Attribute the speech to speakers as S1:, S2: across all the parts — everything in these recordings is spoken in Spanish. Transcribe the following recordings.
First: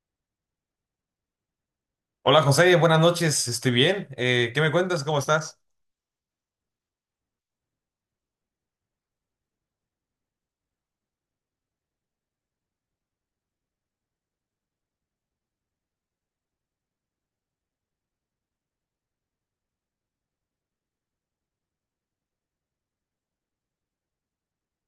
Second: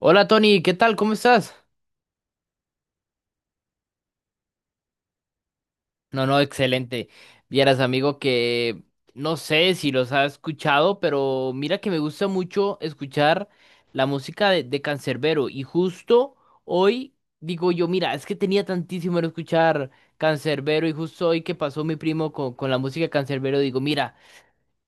S1: Hola Tony, ¿qué tal? ¿Cómo estás?
S2: Hola José, buenas noches, estoy bien. ¿Qué me cuentas? ¿Cómo estás?
S1: No, no, excelente. Vieras, amigo, que no sé si los has escuchado, pero mira que me gusta mucho escuchar la música de Canserbero. Y justo hoy digo yo, mira, es que tenía tantísimo en escuchar Canserbero y justo hoy que pasó mi primo con la música de Canserbero, digo, mira,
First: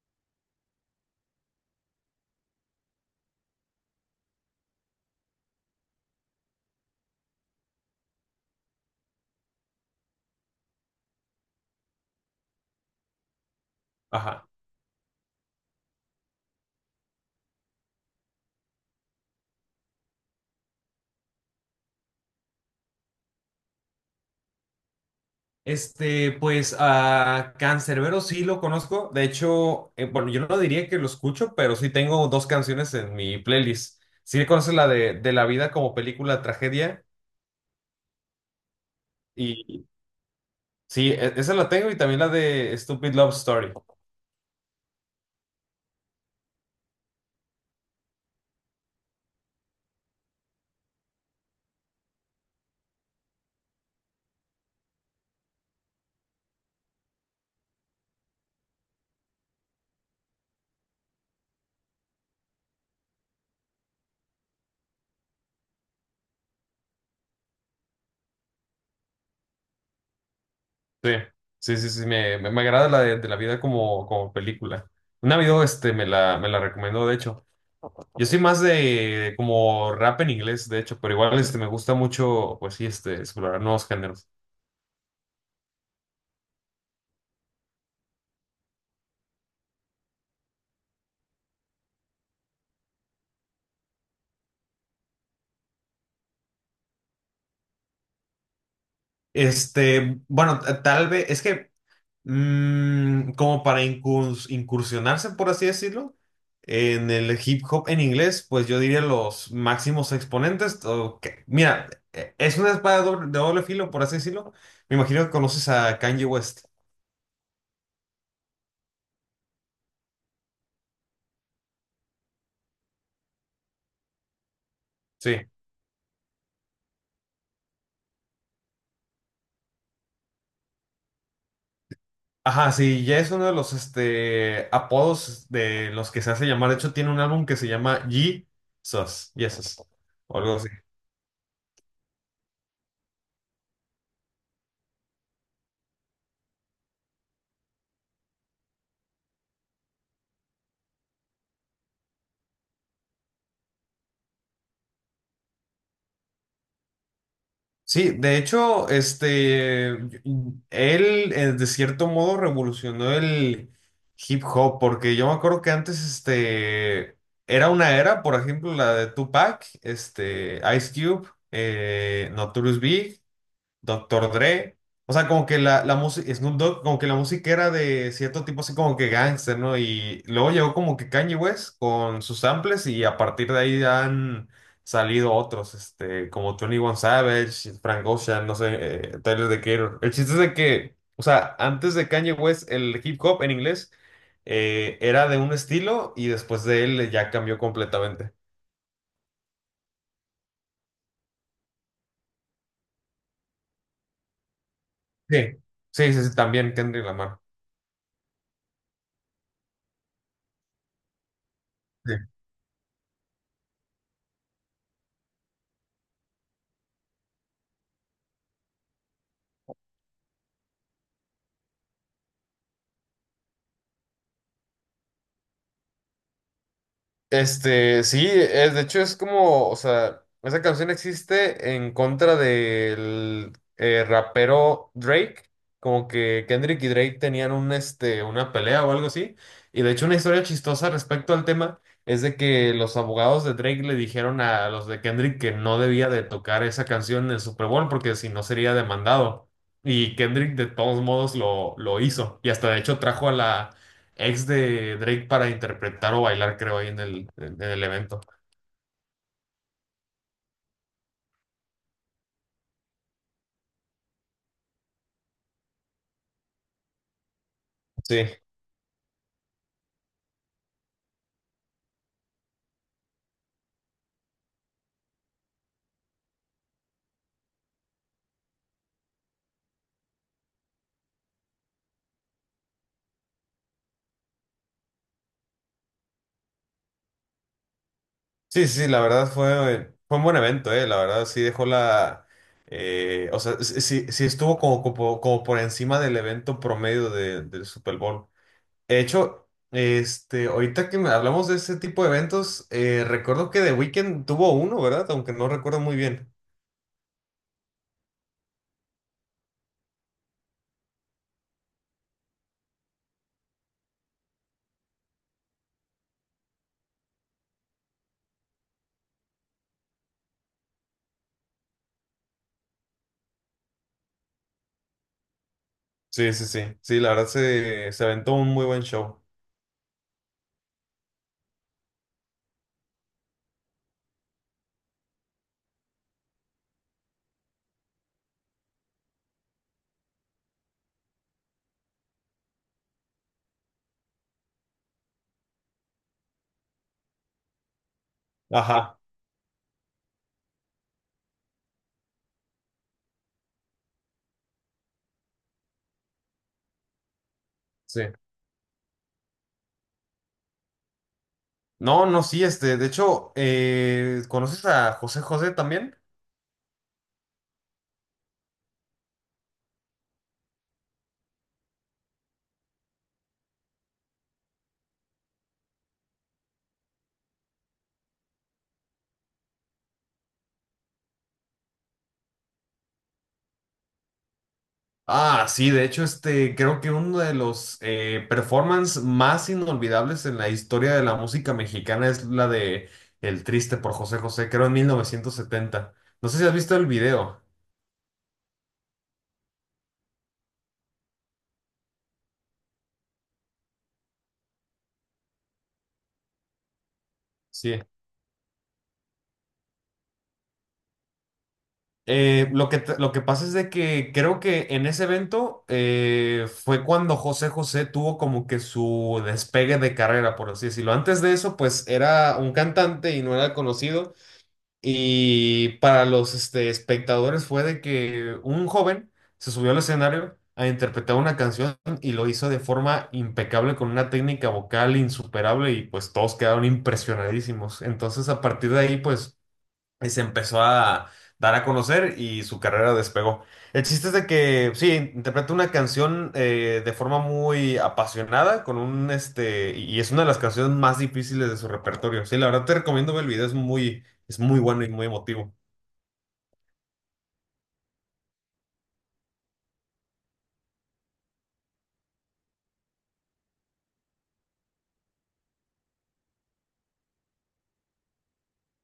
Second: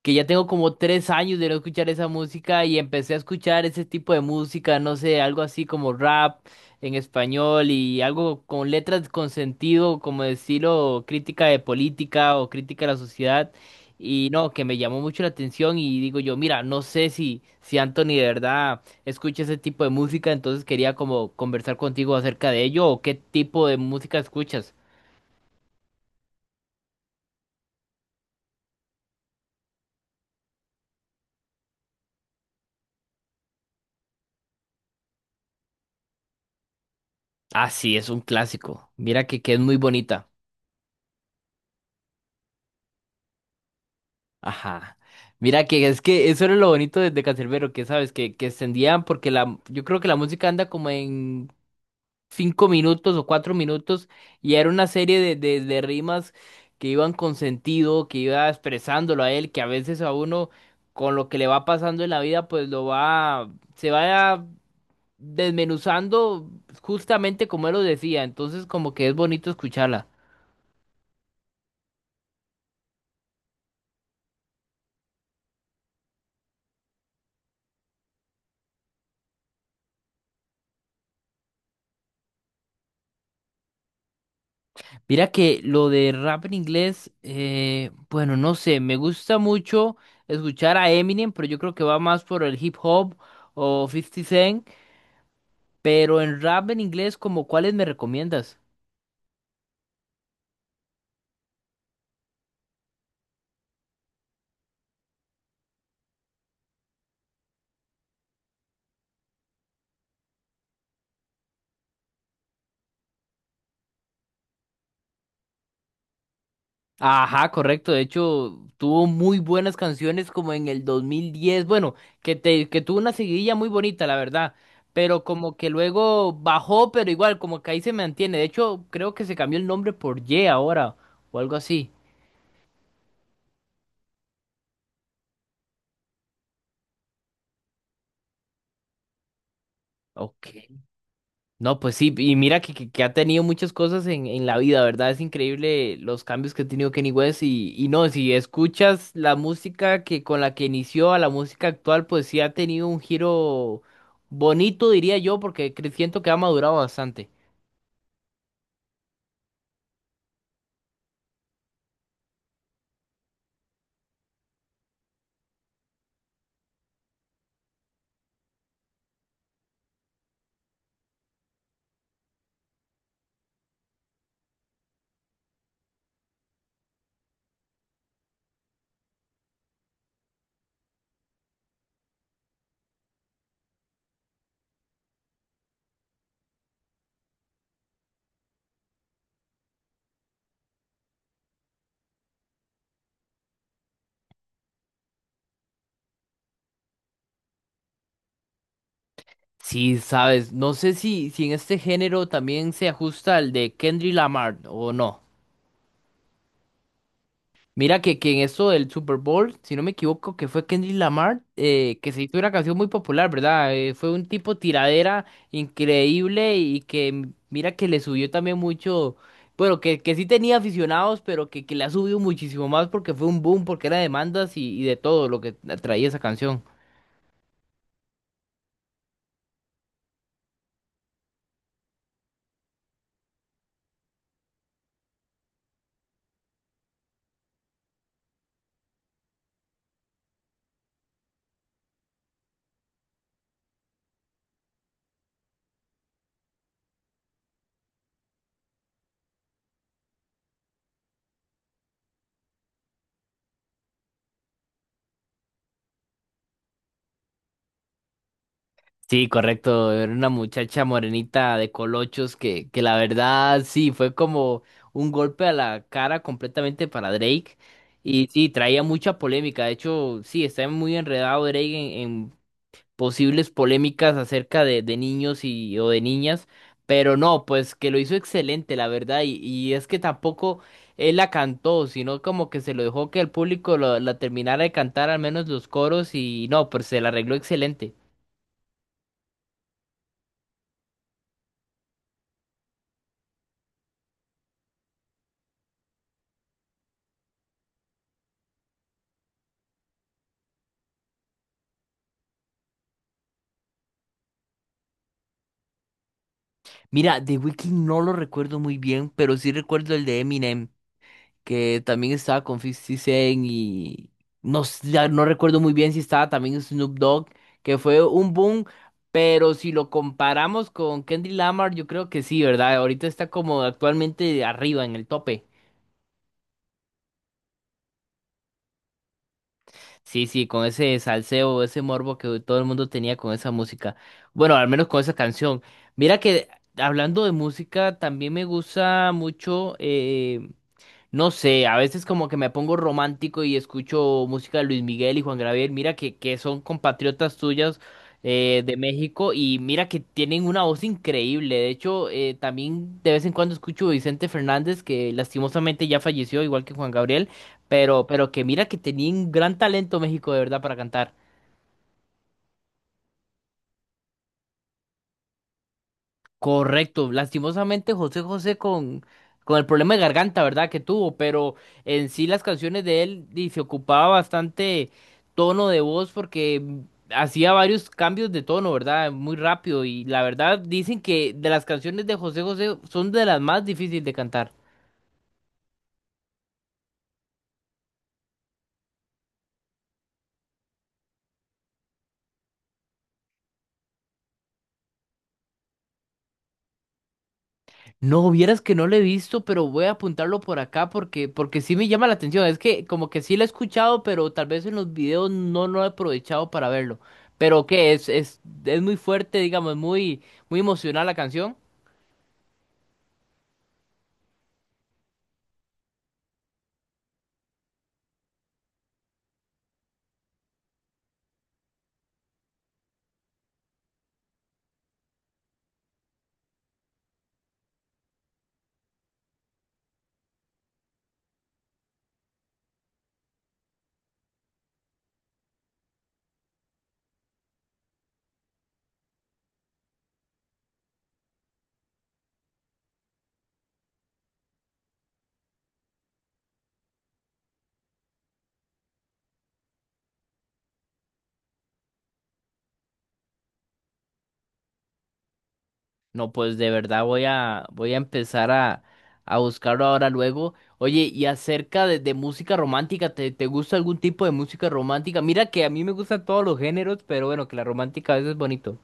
S1: que ya tengo como 3 años de no escuchar esa música y empecé a escuchar ese tipo de música, no sé, algo así como rap en español y algo con letras con sentido, como decirlo, crítica de política o crítica de la sociedad. Y
S2: Ajá.
S1: no, que me llamó mucho la atención y digo yo, mira, no sé si Anthony de verdad escucha ese tipo de música, entonces quería como conversar contigo acerca de ello o qué tipo de música escuchas.
S2: Pues a Canserbero sí lo conozco. De hecho, bueno, yo no diría que lo escucho, pero sí tengo dos canciones en mi playlist. ¿Sí conoces la de La vida como película tragedia?
S1: Ah, sí, es un clásico. Mira que es muy
S2: Y
S1: bonita.
S2: sí, esa la tengo y también la de Stupid Love Story.
S1: Ajá. Mira que es que eso era lo bonito de Canserbero, que sabes, que extendían, porque yo creo que la música anda como en 5 minutos o 4 minutos, y era una serie de rimas que iban con sentido, que iba expresándolo a él, que a veces a uno con lo que le va pasando en la vida, pues se va desmenuzando justamente como él lo decía, entonces como que es bonito escucharla.
S2: Sí, sí, sí, sí, me agrada la de La vida como película. Un amigo me la recomendó, de hecho. Yo soy más de como rap en inglés, de hecho, pero igual me gusta mucho, pues sí, explorar nuevos géneros.
S1: Mira que lo de rap en inglés, bueno, no sé, me gusta mucho escuchar a Eminem, pero yo creo que va más por el hip hop o Fifty Cent, pero en rap en inglés, como cuáles me recomiendas?
S2: Bueno, tal vez, es que como para incursionarse, por así decirlo, en el hip hop en inglés, pues yo diría los máximos exponentes. Mira, es una espada de doble filo, por así decirlo. Me imagino que conoces a Kanye West.
S1: Ajá, correcto, de hecho tuvo muy buenas canciones como en el 2010, bueno, que tuvo una seguidilla muy bonita, la verdad, pero
S2: Sí.
S1: como que luego bajó, pero igual, como que ahí se mantiene, de hecho creo que se cambió el nombre por Ye ahora, o algo así.
S2: Ajá, sí, ya es uno de los apodos de los que se hace llamar. De hecho, tiene un álbum que se llama Jesus, o
S1: Ok.
S2: algo así.
S1: No, pues sí, y mira que ha tenido muchas cosas en la vida, ¿verdad? Es increíble los cambios que ha tenido Kenny West y no, si escuchas la música que con la que inició a la música actual, pues sí ha tenido un giro bonito, diría yo, porque siento que ha madurado bastante.
S2: Sí, de hecho, él de cierto modo revolucionó el hip hop, porque yo me acuerdo que antes, era una era, por ejemplo, la de Tupac, Ice Cube, Notorious Doctor Dre. O sea, como que la música, Snoop Dogg, como que la música era de cierto tipo así como que gangster, ¿no? Y luego llegó como que Kanye West con sus samples y a partir de ahí han salido otros, como 21 Savage, Frank Ocean, no sé, Tyler The Creator. El chiste es de que, o sea, antes de Kanye West, el hip hop en inglés era de un estilo y después de él ya cambió completamente.
S1: Sí, sabes, no sé si en este género también se ajusta al de Kendrick Lamar o no.
S2: Sí, sí, sí, sí, también Kendrick Lamar.
S1: Mira que en esto del Super Bowl, si no me equivoco, que fue Kendrick Lamar, que
S2: Sí.
S1: se hizo una canción muy popular, ¿verdad? Fue un tipo tiradera increíble y que mira que le subió también mucho, bueno, que sí tenía aficionados, pero que le ha subido muchísimo más porque fue un boom, porque era demandas y de todo lo que traía esa canción.
S2: Sí, es, de hecho es como, o sea, esa canción existe en contra del rapero Drake, como que Kendrick y Drake tenían una pelea o algo así, y de hecho una historia chistosa respecto al tema es de que los abogados de Drake le dijeron a los de Kendrick que no debía de tocar esa canción en el Super Bowl porque si no sería demandado, y Kendrick de todos modos lo hizo, y hasta de hecho trajo a la ex de Drake para interpretar o bailar, creo, ahí en el evento.
S1: Sí, correcto. Era una muchacha morenita de colochos que la verdad sí fue como un golpe a la cara completamente para Drake.
S2: Sí,
S1: Y sí, traía mucha polémica. De hecho, sí, está muy enredado Drake en posibles polémicas acerca de niños o de niñas. Pero no, pues que lo hizo excelente, la verdad. Y es que tampoco él la cantó, sino como que se lo dejó que el público la terminara de cantar, al menos los coros. Y no, pues se la arregló excelente.
S2: sí, sí, la verdad fue un buen evento, la verdad sí dejó la. O sea, sí, sí estuvo como por encima del evento promedio del Super Bowl. De hecho, ahorita que hablamos de ese tipo de eventos, recuerdo que The Weeknd tuvo uno, ¿verdad? Aunque no recuerdo muy bien.
S1: Mira, The Weeknd no lo recuerdo muy bien, pero sí recuerdo el de Eminem, que también estaba con 50 Cent y no, ya no recuerdo muy bien si estaba también Snoop Dogg, que fue un boom, pero si lo comparamos con Kendrick Lamar, yo creo que sí, ¿verdad? Ahorita está como actualmente arriba en el tope.
S2: Sí, sí, sí, sí, la verdad se aventó un muy buen show.
S1: Sí, sí, con ese salseo, ese morbo que todo el mundo tenía con esa música. Bueno, al menos con esa canción. Mira que hablando de música, también me gusta mucho. No sé, a veces como que me pongo romántico y escucho música de Luis Miguel y Juan Gabriel. Mira que son compatriotas tuyas, de
S2: Ajá.
S1: México, y mira que tienen una voz increíble. De hecho, también de vez en cuando escucho a Vicente Fernández, que lastimosamente ya falleció, igual que Juan Gabriel,
S2: Sí.
S1: pero que mira que tenía un gran talento México de verdad para cantar.
S2: No, no, sí, de hecho, ¿conoces a José José también?
S1: Correcto, lastimosamente José José con el problema de garganta, ¿verdad? Que tuvo, pero en sí las canciones de él y se ocupaba bastante tono de voz porque hacía varios cambios de tono, ¿verdad? Muy rápido y la verdad dicen que de las canciones de José José son de las más difíciles de cantar.
S2: Ah, sí, de hecho, creo que uno de los performance más inolvidables en la historia de la música mexicana es la de El Triste por José José, creo en 1970. No sé si has visto el video.
S1: No, vieras que no lo he visto, pero voy a apuntarlo por acá porque, sí me llama la atención. Es que como que sí lo he escuchado, pero tal vez en los videos no, no he aprovechado para verlo. Pero
S2: Sí.
S1: que es muy fuerte, digamos, muy, muy emocional la canción.
S2: Lo que pasa es de que creo que en ese evento fue cuando José José tuvo como que su despegue de carrera, por así decirlo. Antes de eso, pues era un cantante y no era conocido. Y para los espectadores fue de que un joven se subió al escenario a interpretar una canción y lo hizo de forma impecable con una técnica vocal insuperable y pues todos quedaron impresionadísimos. Entonces a partir de ahí pues y se empezó a dar a conocer y su carrera despegó. El chiste es de que, sí, interpreta una canción de forma muy apasionada, con un, este, y es una de las canciones más difíciles de su repertorio. Sí, la verdad te recomiendo ver el video, es muy bueno y muy emotivo.
S1: No, pues de verdad voy a empezar a buscarlo ahora luego. Oye, y acerca de música romántica, ¿te gusta algún tipo de música romántica? Mira que a mí me gustan todos los géneros, pero bueno, que la romántica a veces es bonito.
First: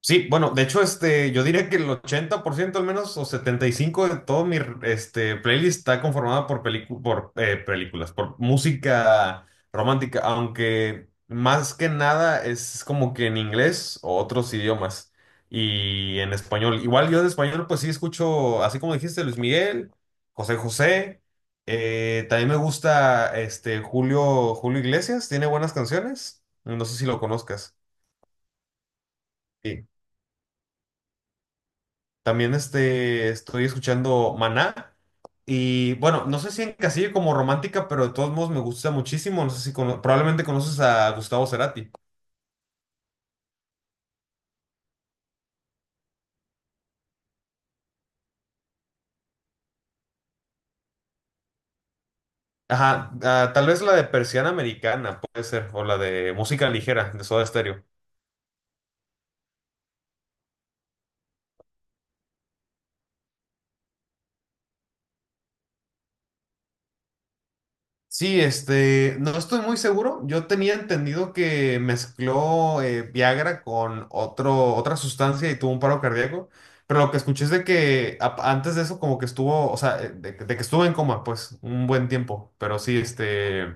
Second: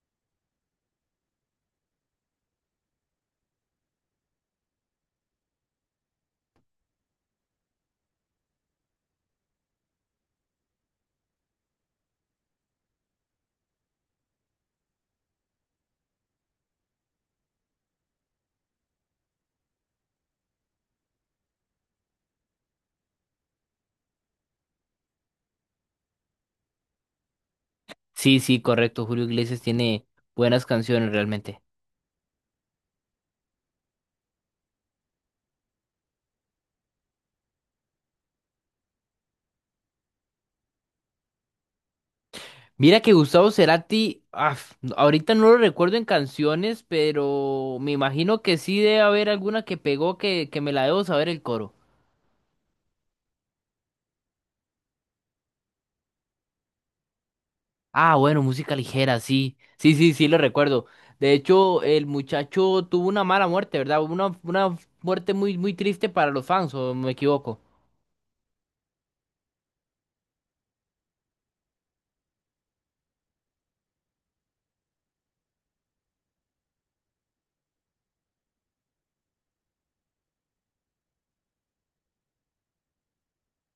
S2: Sí, bueno, de hecho, yo diría que el 80% al menos, o 75% de todo mi playlist está conformada por películas, por música romántica, aunque más que nada es como que en inglés o otros idiomas y en español. Igual yo de español, pues sí escucho, así como dijiste, Luis Miguel, José José, también me gusta Julio Iglesias, tiene buenas canciones, no sé si lo conozcas.
S1: Sí, sí, correcto. Julio Iglesias tiene buenas canciones realmente.
S2: También estoy escuchando Maná. Y bueno, no sé si encasillo como romántica, pero de todos modos me gusta muchísimo. No sé si probablemente conoces a Gustavo Cerati.
S1: Mira que Gustavo Cerati, ahorita no lo recuerdo en canciones, pero me imagino que sí debe haber alguna que pegó que me la debo saber el coro.
S2: Ajá, ah, tal vez la de Persiana Americana, puede ser, o la de música ligera, de Soda Stereo.
S1: Ah, bueno, música ligera, sí. Sí, sí, sí, lo recuerdo. De hecho, el muchacho tuvo una mala muerte, ¿verdad? Una muerte muy, muy triste para los fans, ¿o me equivoco?
S2: Sí, no estoy muy seguro. Yo tenía entendido que mezcló Viagra con otra sustancia y tuvo un paro cardíaco, pero lo que escuché es de que antes de eso como que estuvo, o sea, de que estuvo en coma, pues, un buen tiempo, pero sí,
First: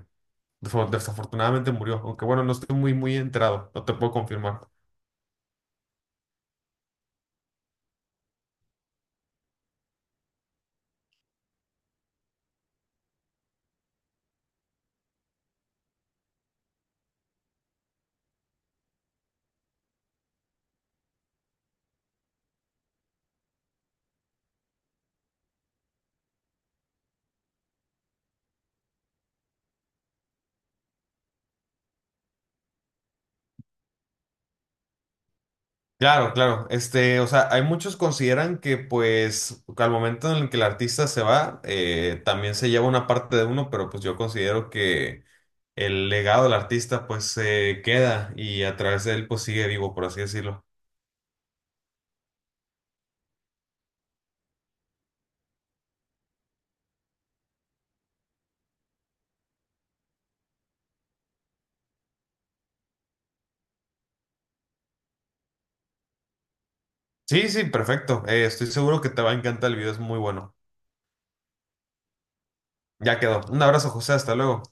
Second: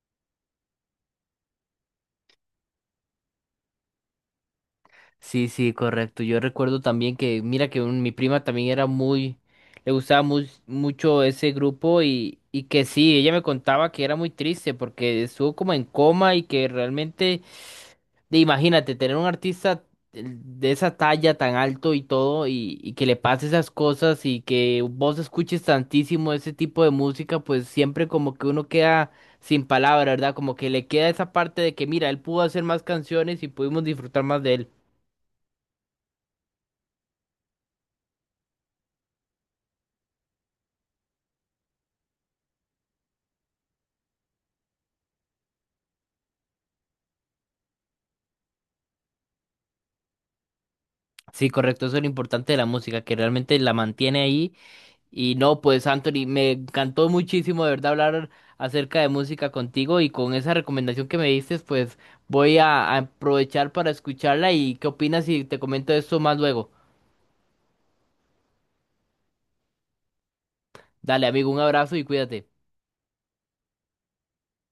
S2: desafortunadamente murió, aunque bueno, no estoy muy, muy enterado, no te puedo confirmar.
S1: Sí, sí, correcto. Yo recuerdo también que, mira, que mi prima también era le gustaba mucho ese grupo, y que sí, ella me contaba que era muy triste porque estuvo como en coma y que realmente, imagínate, tener un artista de esa talla tan alto y todo, y que le pase esas cosas, y que vos escuches tantísimo ese tipo de música, pues siempre como que uno queda sin palabra, ¿verdad? Como que le queda esa parte de que, mira, él pudo hacer más canciones y pudimos disfrutar más de él.
S2: Claro, claro. O sea, hay muchos consideran que pues al momento en el que el artista se va, también se lleva una parte de uno, pero pues yo considero que el legado del artista pues se queda y a través de él pues sigue vivo, por así decirlo.
S1: Sí, correcto, eso es lo importante de la música, que realmente la mantiene ahí. Y no, pues Anthony, me encantó muchísimo de verdad hablar acerca de música contigo, y con esa recomendación que me diste, pues voy a aprovechar para escucharla y qué opinas si te comento esto más luego.
S2: Sí, sí, perfecto. Estoy seguro que te va a encantar el video, es muy bueno.
S1: Dale, amigo, un abrazo y cuídate.
S2: Ya quedó. Un abrazo, José, hasta luego.